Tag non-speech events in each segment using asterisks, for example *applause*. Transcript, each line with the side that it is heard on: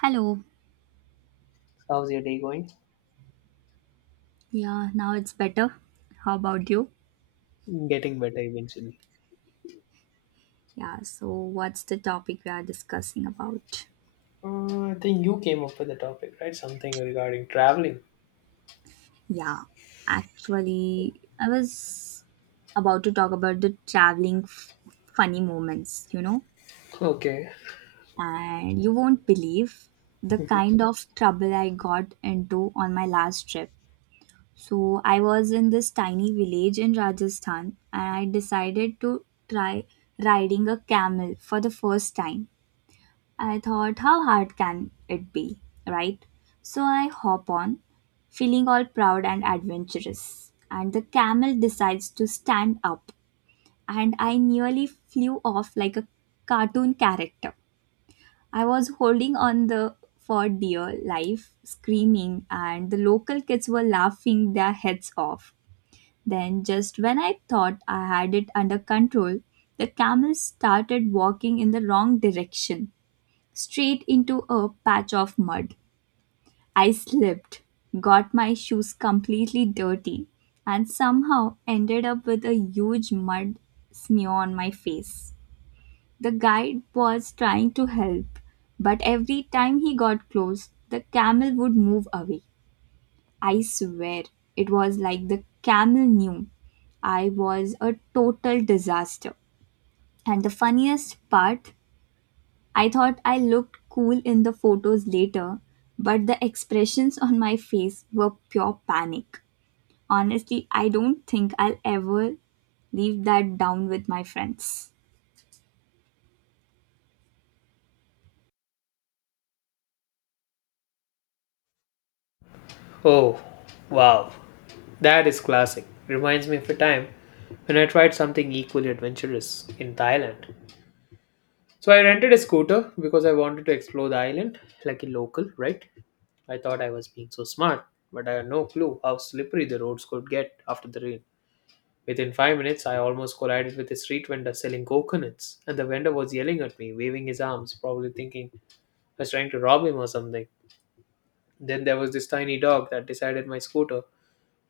right: Hello.
left: How's your day going?
right: Yeah, now it's better. How about you?
left: Getting better eventually.
right: Yeah, so what's the topic we are discussing about?
left: I think you came up with the topic, right? Something regarding traveling.
right: Yeah, actually, I was about to talk about the traveling funny moments, you know?
left: Okay.
right: And you won't believe the kind of trouble I got into on my last trip. So, I was in this tiny village in Rajasthan and I decided to try riding a camel for the first time. I thought, how hard can it be, right? So I hop on, feeling all proud and adventurous. And the camel decides to stand up, and I nearly flew off like a cartoon character. I was holding on the for dear life, screaming, and the local kids were laughing their heads off. Then, just when I thought I had it under control, the camel started walking in the wrong direction straight into a patch of mud. I slipped, got my shoes completely dirty, and somehow ended up with a huge mud smear on my face. The guide was trying to help, but every time he got close, the camel would move away. I swear, it was like the camel knew I was a total disaster. And the funniest part, I thought I looked cool in the photos later, but the expressions on my face were pure panic. Honestly, I don't think I'll ever leave that down with my friends.
left: Oh, wow. That is classic. Reminds me of a time when I tried something equally adventurous in Thailand. So I rented a scooter because I wanted to explore the island like a local, right? I thought I was being so smart, but I had no clue how slippery the roads could get after the rain. Within 5 minutes, I almost collided with a street vendor selling coconuts, and the vendor was yelling at me, waving his arms, probably thinking I was trying to rob him or something. Then there was this tiny dog that decided my scooter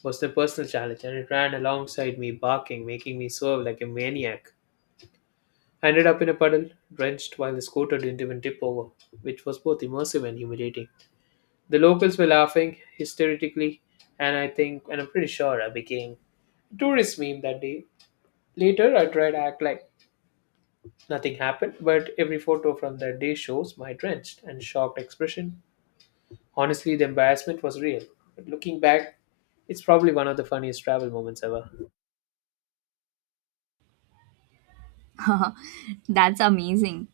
left: was the personal challenge, and it ran alongside me, barking, making me swerve like a maniac. I ended up in a puddle, drenched, while the scooter didn't even tip over, which was both immersive and humiliating. The locals were laughing hysterically, and I'm pretty sure I became a tourist meme that day. Later, I tried to act like nothing happened, but every photo from that day shows my drenched and shocked expression. Honestly, the embarrassment was real. But looking back, it's probably one of the funniest travel moments ever.
right: *laughs* That's amazing.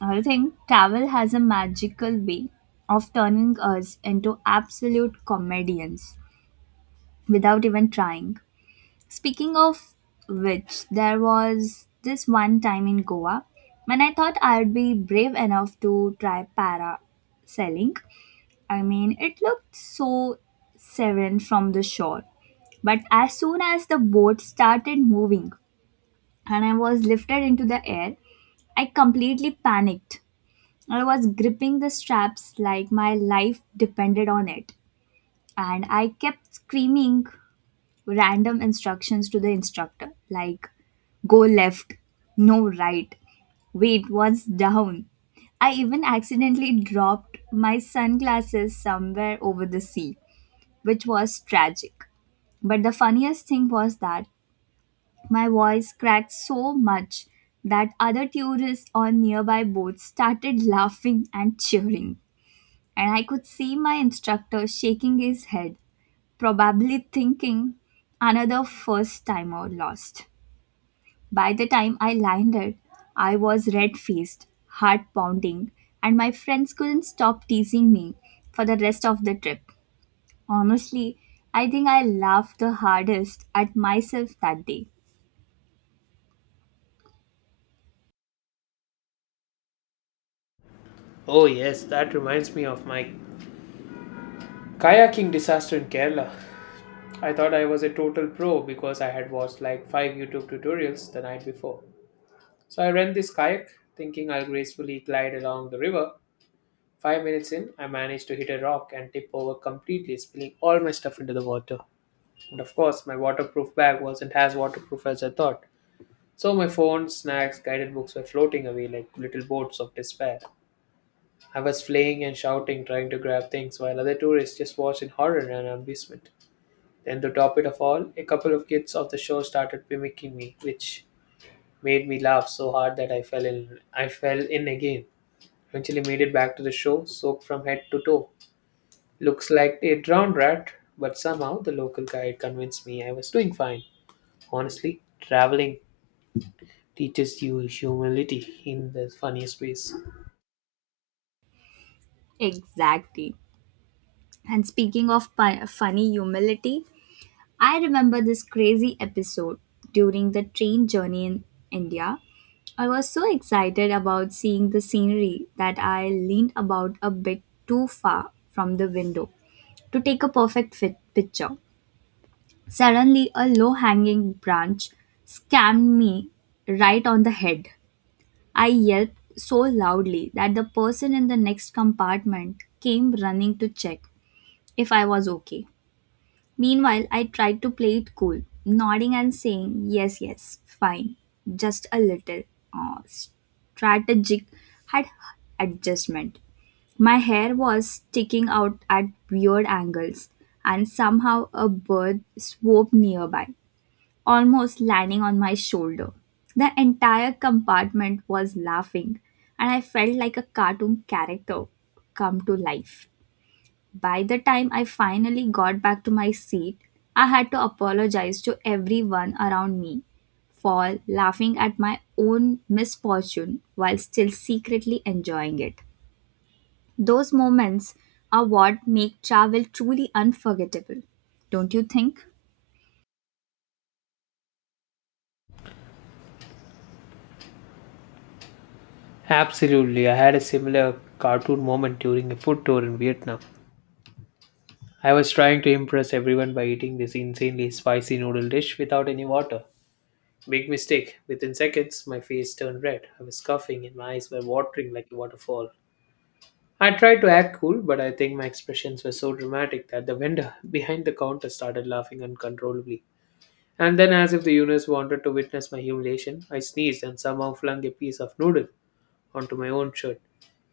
right: I think travel has a magical way of turning us into absolute comedians without even trying. Speaking of which, there was this one time in Goa when I thought I'd be brave enough to try parasailing. I mean, it looked so serene from the shore. But as soon as the boat started moving and I was lifted into the air, I completely panicked. I was gripping the straps like my life depended on it. And I kept screaming random instructions to the instructor like go left, no right, wait, what's down? I even accidentally dropped my sunglasses somewhere over the sea, which was tragic. But the funniest thing was that my voice cracked so much that other tourists on nearby boats started laughing and cheering. And I could see my instructor shaking his head, probably thinking another first timer lost. By the time I landed, I was red faced, heart pounding, and my friends couldn't stop teasing me for the rest of the trip. Honestly, I think I laughed the hardest at myself that day.
left: Oh, yes, that reminds me of my kayaking disaster in Kerala. I thought I was a total pro because I had watched like five YouTube tutorials the night before. So I rent this kayak, thinking I'll gracefully glide along the river. 5 minutes in, I managed to hit a rock and tip over completely, spilling all my stuff into the water. And of course, my waterproof bag wasn't as waterproof as I thought. So my phone, snacks, guided books were floating away like little boats of despair. I was fleeing and shouting, trying to grab things, while other tourists just watched in horror and amusement. Then, to top it of all, a couple of kids of the show started mimicking me, which made me laugh so hard that I fell in again. Eventually, made it back to the show, soaked from head to toe. Looks like a drowned rat, but somehow the local guide convinced me I was doing fine. Honestly, traveling teaches you humility in the funniest ways.
right: Exactly. And speaking of funny humility, I remember this crazy episode during the train journey in India. I was so excited about seeing the scenery that I leaned about a bit too far from the window to take a perfect fit picture. Suddenly, a low hanging branch scammed me right on the head. I yelped so loudly that the person in the next compartment came running to check if I was okay. Meanwhile, I tried to play it cool, nodding and saying, "Yes, yes, fine, just a little strategic had adjustment." My hair was sticking out at weird angles, and somehow a bird swooped nearby, almost landing on my shoulder. The entire compartment was laughing, and I felt like a cartoon character come to life. By the time I finally got back to my seat, I had to apologize to everyone around me for laughing at my own misfortune while still secretly enjoying it. Those moments are what make travel truly unforgettable, don't you think?
left: Absolutely, I had a similar cartoon moment during a food tour in Vietnam. I was trying to impress everyone by eating this insanely spicy noodle dish without any water. Big mistake. Within seconds, my face turned red. I was coughing and my eyes were watering like a waterfall. I tried to act cool, but I think my expressions were so dramatic that the vendor *laughs* behind the counter started laughing uncontrollably. And then, as if the universe wanted to witness my humiliation, I sneezed and somehow flung a piece of noodle onto my own shirt.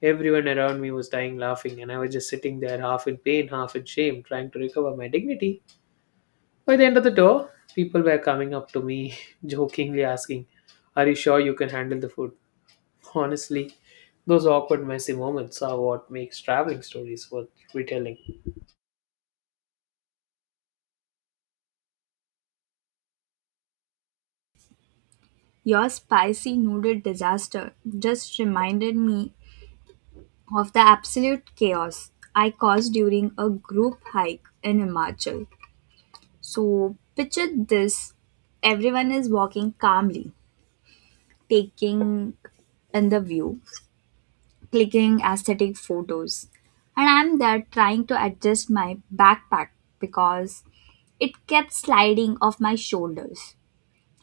left: Everyone around me was dying laughing, and I was just sitting there, half in pain, half in shame, trying to recover my dignity. By the end of the door, people were coming up to me, *laughs* jokingly asking, "Are you sure you can handle the food?" Honestly, those awkward, messy moments are what makes traveling stories worth retelling.
right: Your spicy noodle disaster just reminded me of the absolute chaos I caused during a group hike in Himachal. So picture this, everyone is walking calmly, taking in the view, clicking aesthetic photos. And I'm there trying to adjust my backpack because it kept sliding off my shoulders.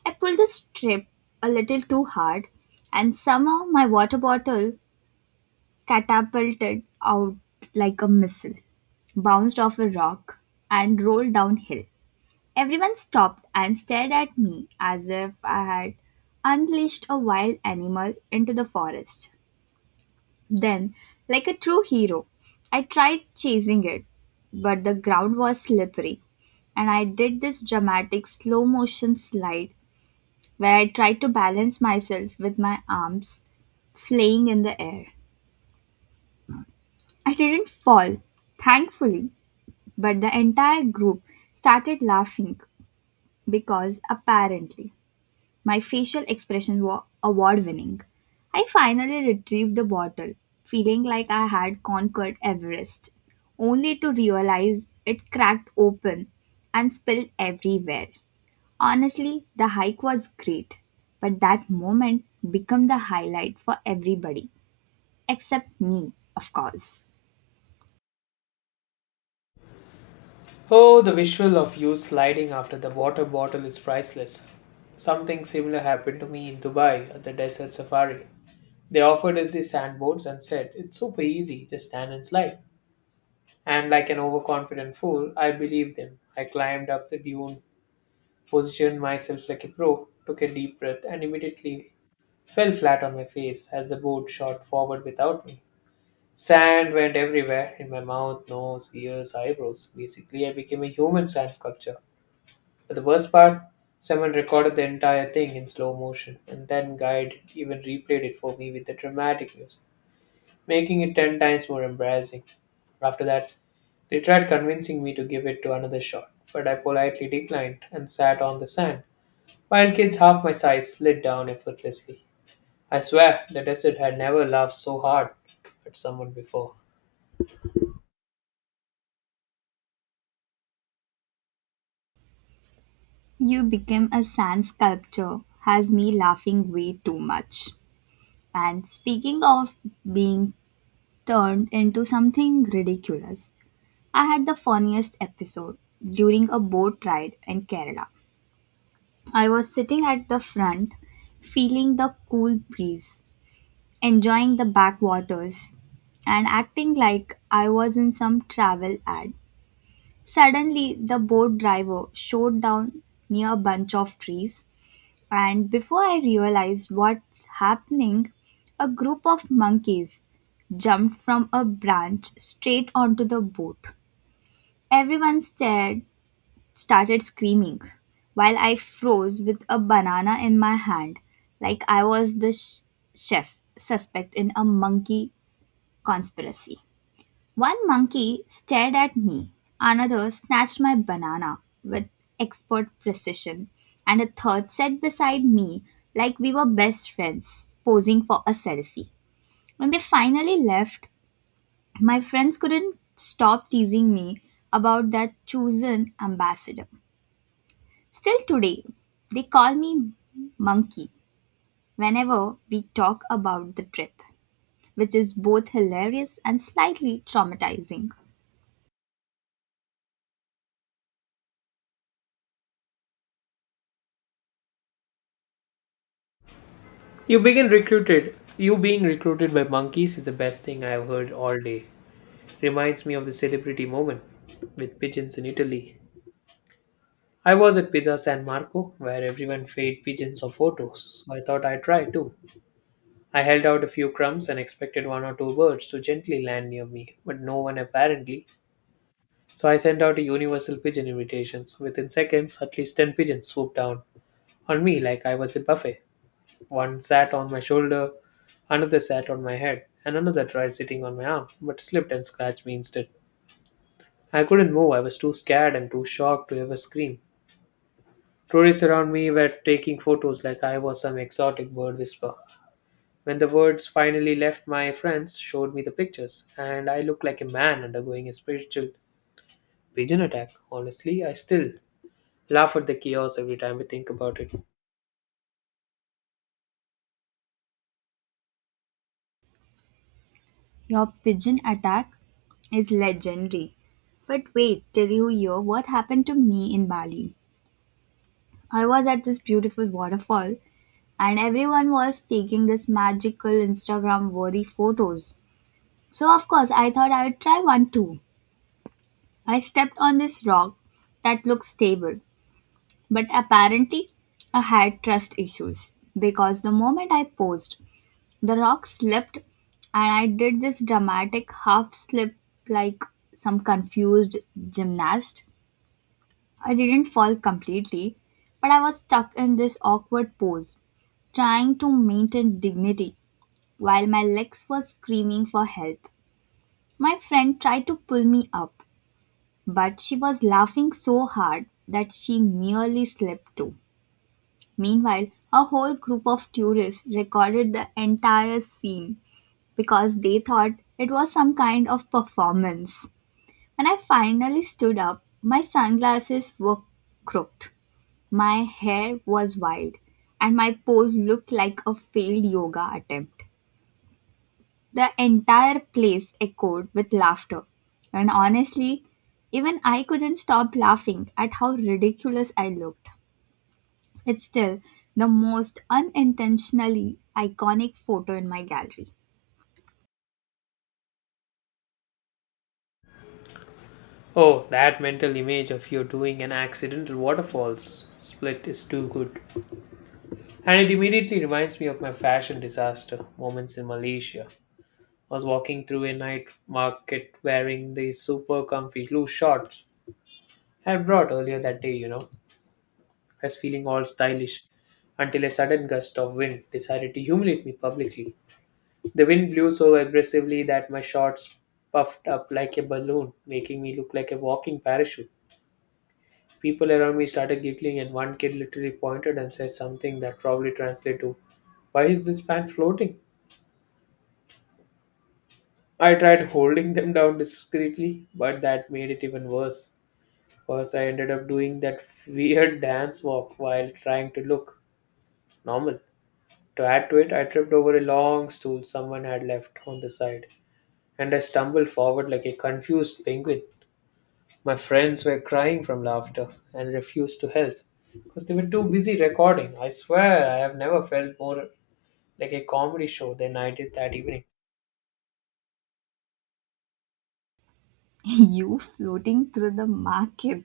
right: I pulled the strip a little too hard, and somehow my water bottle catapulted out like a missile, bounced off a rock, and rolled downhill. Everyone stopped and stared at me as if I had unleashed a wild animal into the forest. Then, like a true hero, I tried chasing it, but the ground was slippery, and I did this dramatic slow motion slide where I tried to balance myself with my arms flaying in the air. I didn't fall, thankfully, but the entire group started laughing because apparently my facial expression were award winning. I finally retrieved the bottle, feeling like I had conquered Everest, only to realize it cracked open and spilled everywhere. Honestly, the hike was great, but that moment became the highlight for everybody, except me, of course.
left: Oh, the visual of you sliding after the water bottle is priceless. Something similar happened to me in Dubai at the desert safari. They offered us the sandboards and said, "It's super easy, just stand and slide." And like an overconfident fool, I believed them. I climbed up the dune, positioned myself like a pro, took a deep breath, and immediately fell flat on my face as the board shot forward without me. Sand went everywhere in my mouth, nose, ears, eyebrows. Basically, I became a human sand sculpture. But the worst part, someone recorded the entire thing in slow motion and then Guide even replayed it for me with the dramatic music, making it 10 times more embarrassing. After that, they tried convincing me to give it to another shot, but I politely declined and sat on the sand, while kids half my size slid down effortlessly. I swear the desert had never laughed so hard at someone before.
right: You became a sand sculpture, has me laughing way too much. And speaking of being turned into something ridiculous. I had the funniest episode during a boat ride in Kerala. I was sitting at the front, feeling the cool breeze, enjoying the backwaters, and acting like I was in some travel ad. Suddenly, the boat driver showed down near a bunch of trees and before I realized what's happening, a group of monkeys jumped from a branch straight onto the boat. Everyone stared, started screaming, while I froze with a banana in my hand, like I was the chef suspect in a monkey conspiracy. One monkey stared at me, another snatched my banana with expert precision, and a third sat beside me like we were best friends, posing for a selfie. When they finally left, my friends couldn't stop teasing me about that chosen ambassador. Still today, they call me monkey whenever we talk about the trip, which is both hilarious and slightly traumatizing.
left: You being recruited by monkeys is the best thing I have heard all day. Reminds me of the celebrity moment with pigeons in Italy. I was at Pizza San Marco where everyone fed pigeons for photos, so I thought I'd try too. I held out a few crumbs and expected one or two birds to gently land near me, but no one apparently. So I sent out a universal pigeon invitation. So within seconds, at least 10 pigeons swooped down on me like I was a buffet. One sat on my shoulder, another sat on my head, and another tried sitting on my arm, but slipped and scratched me instead. I couldn't move. I was too scared and too shocked to ever scream. Tourists around me were taking photos like I was some exotic bird whisperer. When the words finally left, my friends showed me the pictures, and I looked like a man undergoing a spiritual pigeon attack. Honestly, I still laugh at the chaos every time I think about it.
right: Your pigeon attack is legendary. But wait till you hear what happened to me in Bali. I was at this beautiful waterfall and everyone was taking this magical Instagram worthy photos. So, of course, I thought I would try one too. I stepped on this rock that looked stable, but apparently I had trust issues because the moment I posed, the rock slipped, and I did this dramatic half slip like some confused gymnast. I didn't fall completely, but I was stuck in this awkward pose, trying to maintain dignity while my legs were screaming for help. My friend tried to pull me up, but she was laughing so hard that she nearly slipped too. Meanwhile, a whole group of tourists recorded the entire scene because they thought it was some kind of performance. When I finally stood up, my sunglasses were crooked, my hair was wild, and my pose looked like a failed yoga attempt. The entire place echoed with laughter, and honestly, even I couldn't stop laughing at how ridiculous I looked. It's still the most unintentionally iconic photo in my gallery.
left: Oh, that mental image of you doing an accidental waterfalls split is too good. And it immediately reminds me of my fashion disaster moments in Malaysia. Was walking through a night market wearing these super comfy blue shorts I had brought earlier that day. I was feeling all stylish until a sudden gust of wind decided to humiliate me publicly. The wind blew so aggressively that my shorts puffed up like a balloon, making me look like a walking parachute. People around me started giggling, and one kid literally pointed and said something that probably translated to, "Why is this pant floating?" I tried holding them down discreetly, but that made it even worse. First, I ended up doing that *laughs* weird dance walk while trying to look normal. To add to it, I tripped over a long stool someone had left on the side, and I stumbled forward like a confused penguin. My friends were crying from laughter and refused to help because they were too busy recording. I swear, I have never felt more like a comedy show than I did that evening.
right: *laughs* You floating through the market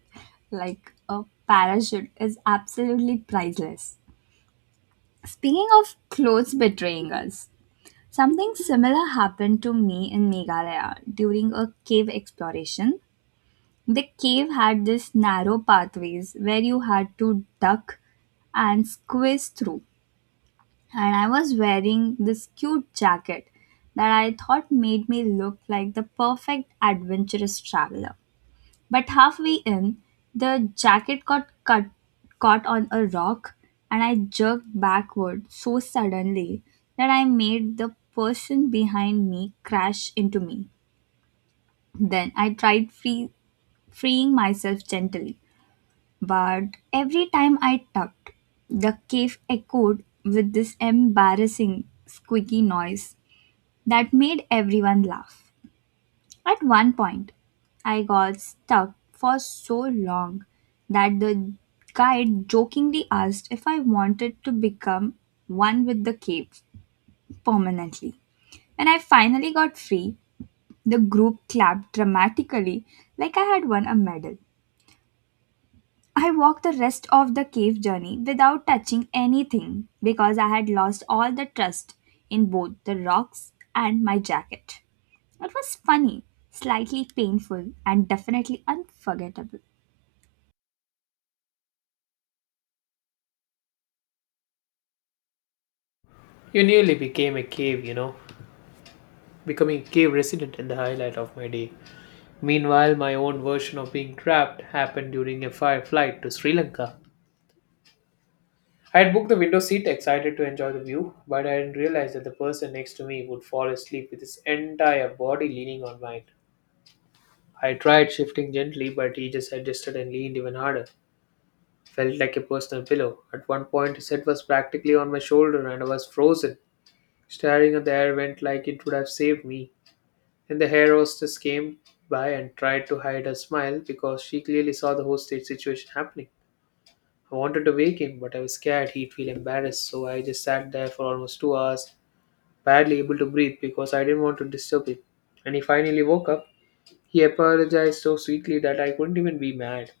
right: like a parachute is absolutely priceless. Speaking of clothes betraying us, something similar happened to me in Meghalaya during a cave exploration. The cave had this narrow pathways where you had to duck and squeeze through. And I was wearing this cute jacket that I thought made me look like the perfect adventurous traveler. But halfway in, the jacket got caught on a rock, and I jerked backward so suddenly that I made the person behind me crash into me. Then I tried freeing myself gently, but every time I tugged, the cave echoed with this embarrassing squeaky noise that made everyone laugh. At one point, I got stuck for so long that the guide jokingly asked if I wanted to become one with the cave permanently. When I finally got free, the group clapped dramatically like I had won a medal. I walked the rest of the cave journey without touching anything because I had lost all the trust in both the rocks and my jacket. It was funny, slightly painful, and definitely unforgettable.
left: You nearly became a cave. Becoming a cave resident in the highlight of my day. Meanwhile, my own version of being trapped happened during a fire flight to Sri Lanka. I had booked the window seat, excited to enjoy the view, but I didn't realize that the person next to me would fall asleep with his entire body leaning on mine. I tried shifting gently, but he just adjusted and leaned even harder. Felt like a personal pillow. At one point, his head was practically on my shoulder, and I was frozen. Staring at the air went like it would have saved me. Then the hair hostess came by and tried to hide her smile because she clearly saw the whole state situation happening. I wanted to wake him, but I was scared he'd feel embarrassed, so I just sat there for almost 2 hours, barely able to breathe because I didn't want to disturb him. When he finally woke up, he apologized so sweetly that I couldn't even be mad.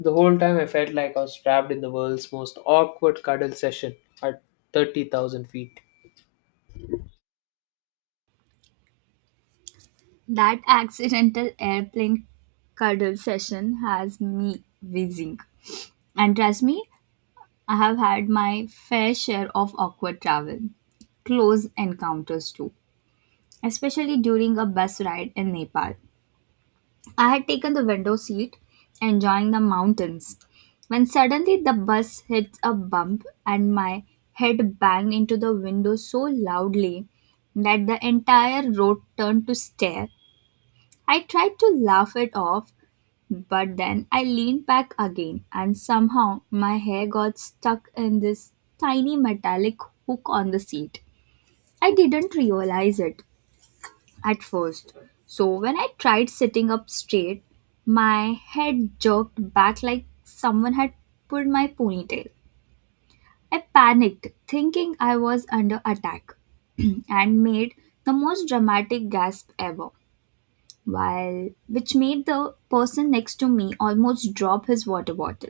left: The whole time I felt like I was trapped in the world's most awkward cuddle session at 30,000 feet.
right: That accidental airplane cuddle session has me whizzing. And trust me, I have had my fair share of awkward travel, close encounters too, especially during a bus ride in Nepal. I had taken the window seat, enjoying the mountains, when suddenly the bus hit a bump and my head banged into the window so loudly that the entire road turned to stare. I tried to laugh it off, but then I leaned back again, and somehow my hair got stuck in this tiny metallic hook on the seat. I didn't realize it, at first. So when I tried sitting up straight, my head jerked back like someone had pulled my ponytail. I panicked, thinking I was under attack, *clears throat* and made the most dramatic gasp ever, while which made the person next to me almost drop his water bottle.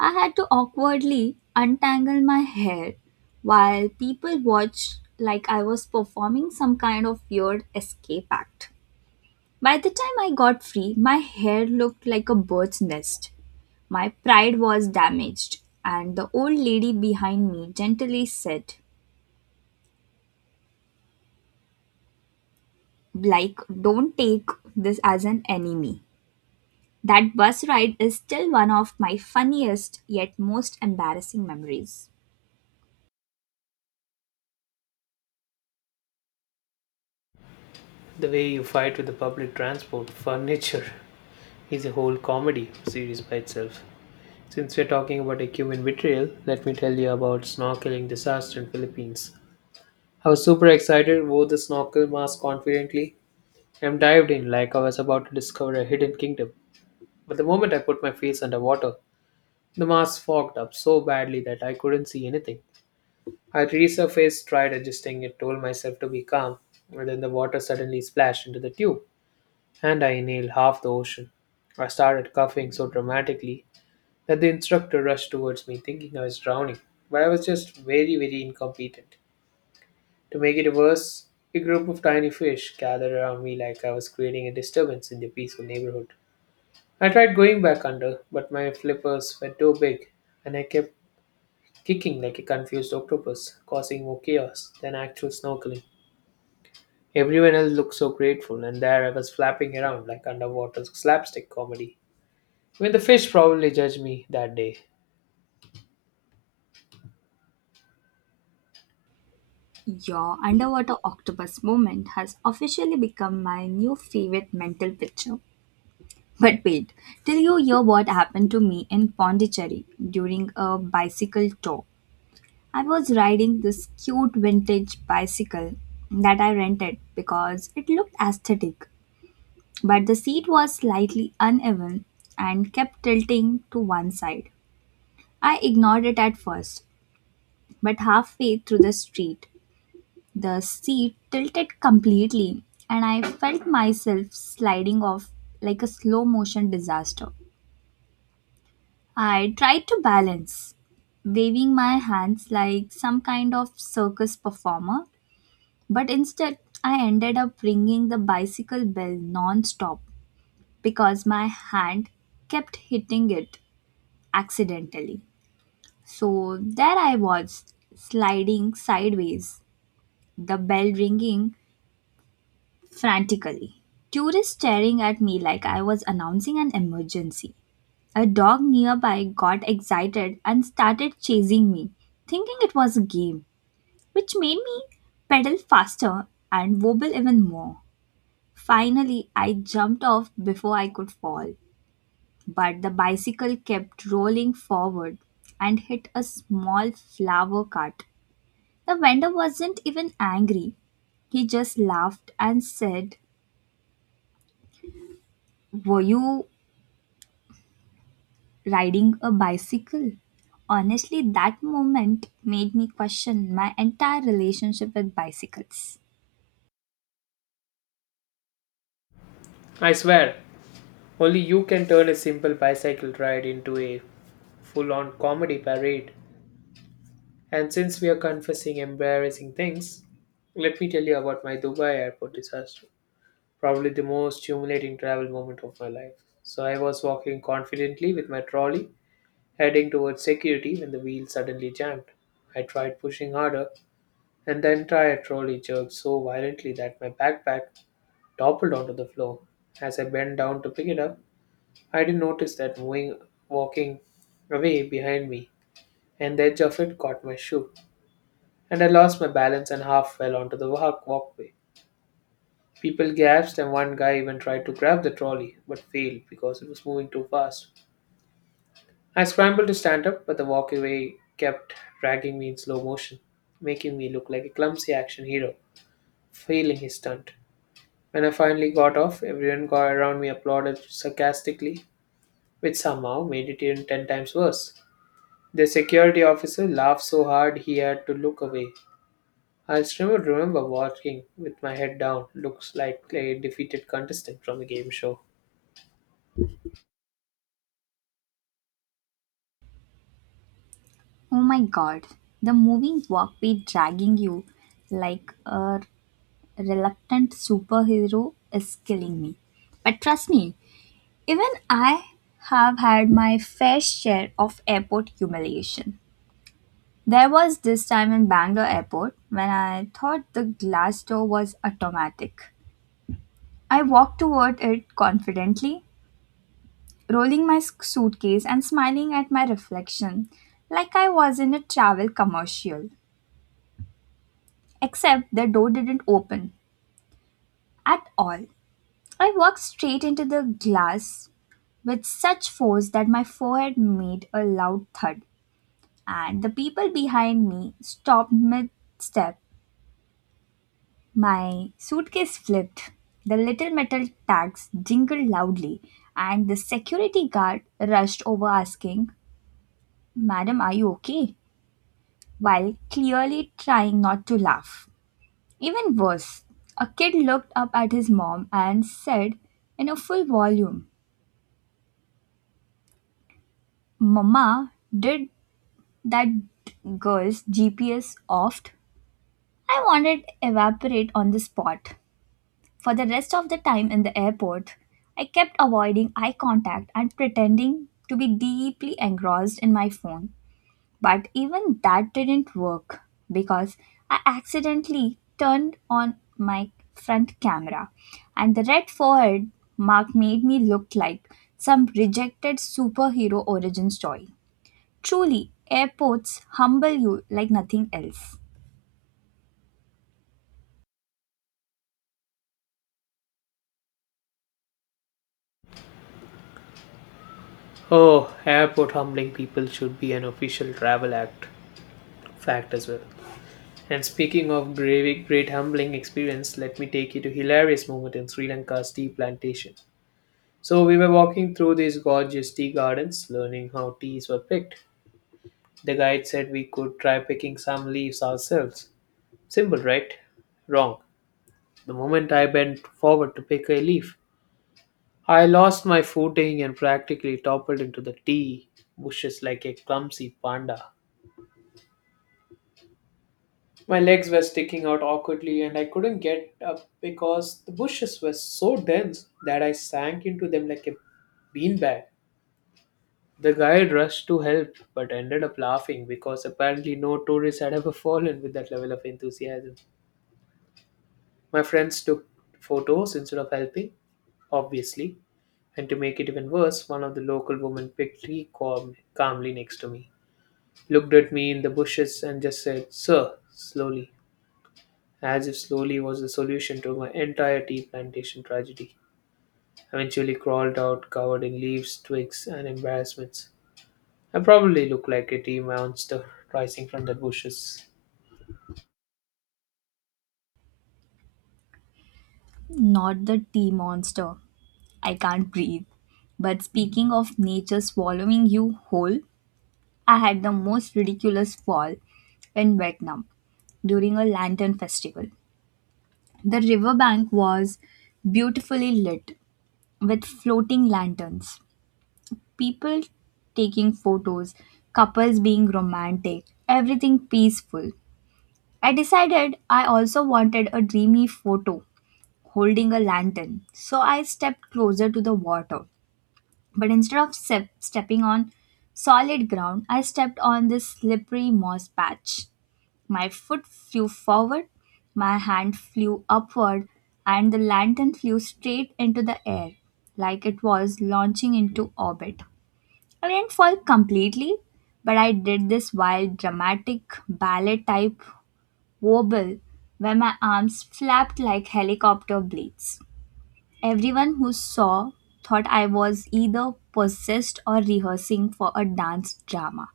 right: I had to awkwardly untangle my hair while people watched like I was performing some kind of weird escape act. By the time I got free, my hair looked like a bird's nest. My pride was damaged, and the old lady behind me gently said, like, don't take this as an enemy. That bus ride is still one of my funniest yet most embarrassing memories.
left: The way you fight with the public transport, furniture, *laughs* is a whole comedy series by itself. Since we're talking about a Cuban betrayal, let me tell you about snorkeling disaster in Philippines. I was super excited, wore the snorkel mask confidently, and dived in like I was about to discover a hidden kingdom. But the moment I put my face underwater, the mask fogged up so badly that I couldn't see anything. I resurfaced, tried adjusting it, told myself to be calm, and then the water suddenly splashed into the tube, and I inhaled half the ocean. I started coughing so dramatically that the instructor rushed towards me, thinking I was drowning, but I was just very, very incompetent. To make it worse, a group of tiny fish gathered around me like I was creating a disturbance in their peaceful neighborhood. I tried going back under, but my flippers were too big and I kept kicking like a confused octopus, causing more chaos than actual snorkeling. Everyone else looked so grateful, and there I was flapping around like underwater slapstick comedy. Even the fish probably judged me that day.
right: Your underwater octopus moment has officially become my new favorite mental picture. But wait, till you hear what happened to me in Pondicherry during a bicycle tour. I was riding this cute vintage bicycle that I rented because it looked aesthetic, but the seat was slightly uneven and kept tilting to one side. I ignored it at first, but halfway through the street, the seat tilted completely and I felt myself sliding off like a slow motion disaster. I tried to balance, waving my hands like some kind of circus performer. But instead, I ended up ringing the bicycle bell non stop because my hand kept hitting it accidentally. So there I was, sliding sideways, the bell ringing frantically. Tourists staring at me like I was announcing an emergency. A dog nearby got excited and started chasing me, thinking it was a game, which made me pedal faster and wobble even more. Finally, I jumped off before I could fall, but the bicycle kept rolling forward and hit a small flower cart. The vendor wasn't even angry. He just laughed and said, "Were you riding a bicycle?" Honestly, that moment made me question my entire relationship with bicycles.
left: I swear, only you can turn a simple bicycle ride into a full on comedy parade. And since we are confessing embarrassing things, let me tell you about my Dubai airport disaster. Probably the most humiliating travel moment of my life. So I was walking confidently with my trolley, heading towards security when the wheel suddenly jammed. I tried pushing harder, and the entire trolley jerked so violently that my backpack toppled onto the floor. As I bent down to pick it up, I didn't notice that moving walking away behind me, and the edge of it caught my shoe. And I lost my balance and half fell onto the walkway. People gasped, and one guy even tried to grab the trolley but failed because it was moving too fast. I scrambled to stand up, but the walkway kept dragging me in slow motion, making me look like a clumsy action hero, failing his stunt. When I finally got off, everyone got around me applauded sarcastically, which somehow made it even ten times worse. The security officer laughed so hard he had to look away, I still remember walking with my head down, looks like a defeated contestant from a game show.
right: Oh my god, the moving walkway dragging you like a reluctant superhero is killing me. But trust me, even I have had my fair share of airport humiliation. There was this time in Bangalore airport when I thought the glass door was automatic. I walked toward it confidently, rolling my suitcase and smiling at my reflection like I was in a travel commercial. Except the door didn't open at all. I walked straight into the glass with such force that my forehead made a loud thud, and the people behind me stopped mid step. My suitcase flipped, the little metal tags jingled loudly, and the security guard rushed over asking, "Madam, are you okay?" while clearly trying not to laugh. Even worse, a kid looked up at his mom and said in a full volume, "Mama, did that girl's GPS off?" I wanted evaporate on the spot. For the rest of the time in the airport, I kept avoiding eye contact and pretending to be deeply engrossed in my phone. But even that didn't work because I accidentally turned on my front camera, and the red forehead mark made me look like some rejected superhero origin story. Truly, airports humble you like nothing else.
left: Oh, airport humbling people should be an official travel act fact as well. And speaking of great humbling experience, let me take you to hilarious moment in Sri Lanka's tea plantation. So we were walking through these gorgeous tea gardens, learning how teas were picked. The guide said we could try picking some leaves ourselves. Simple, right? Wrong. The moment I bent forward to pick a leaf, I lost my footing and practically toppled into the tea bushes like a clumsy panda. My legs were sticking out awkwardly and I couldn't get up because the bushes were so dense that I sank into them like a beanbag. The guide rushed to help but ended up laughing because apparently no tourist had ever *laughs* fallen with that level of enthusiasm. My friends took photos instead of helping, obviously, and to make it even worse, one of the local women picked tea calmly next to me. Looked at me in the bushes and just said, "Sir, slowly," as if slowly was the solution to my entire tea plantation tragedy. I eventually crawled out covered in leaves, twigs, and embarrassments. I probably looked like a tea monster rising from the bushes.
right: Not the tea monster. I can't breathe. But speaking of nature swallowing you whole, I had the most ridiculous fall in Vietnam during a lantern festival. The riverbank was beautifully lit with floating lanterns, people taking photos, couples being romantic, everything peaceful. I decided I also wanted a dreamy photo holding a lantern. So I stepped closer to the water. But instead of stepping on solid ground, I stepped on this slippery moss patch. My foot flew forward, my hand flew upward, and the lantern flew straight into the air like it was launching into orbit. I didn't fall completely, but I did this wild, dramatic ballet type wobble where my arms flapped like helicopter blades. Everyone who saw thought I was either possessed or rehearsing for a dance drama.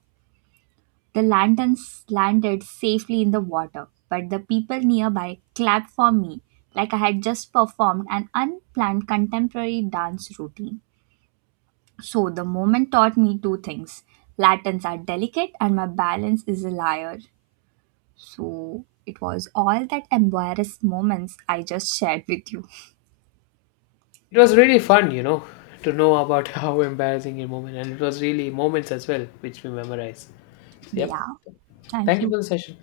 right: The lanterns landed safely in the water, but the people nearby clapped for me like I had just performed an unplanned contemporary dance routine. So the moment taught me two things: lanterns are delicate, and my balance is a liar. So it was all that embarrassed moments I just shared with you.
left: It was really fun, to know about *laughs* how embarrassing a moment, and it was really moments as well, which we memorize. So, yep.
right: Yeah, thank
left: Thank you
right: you.
left: for the session.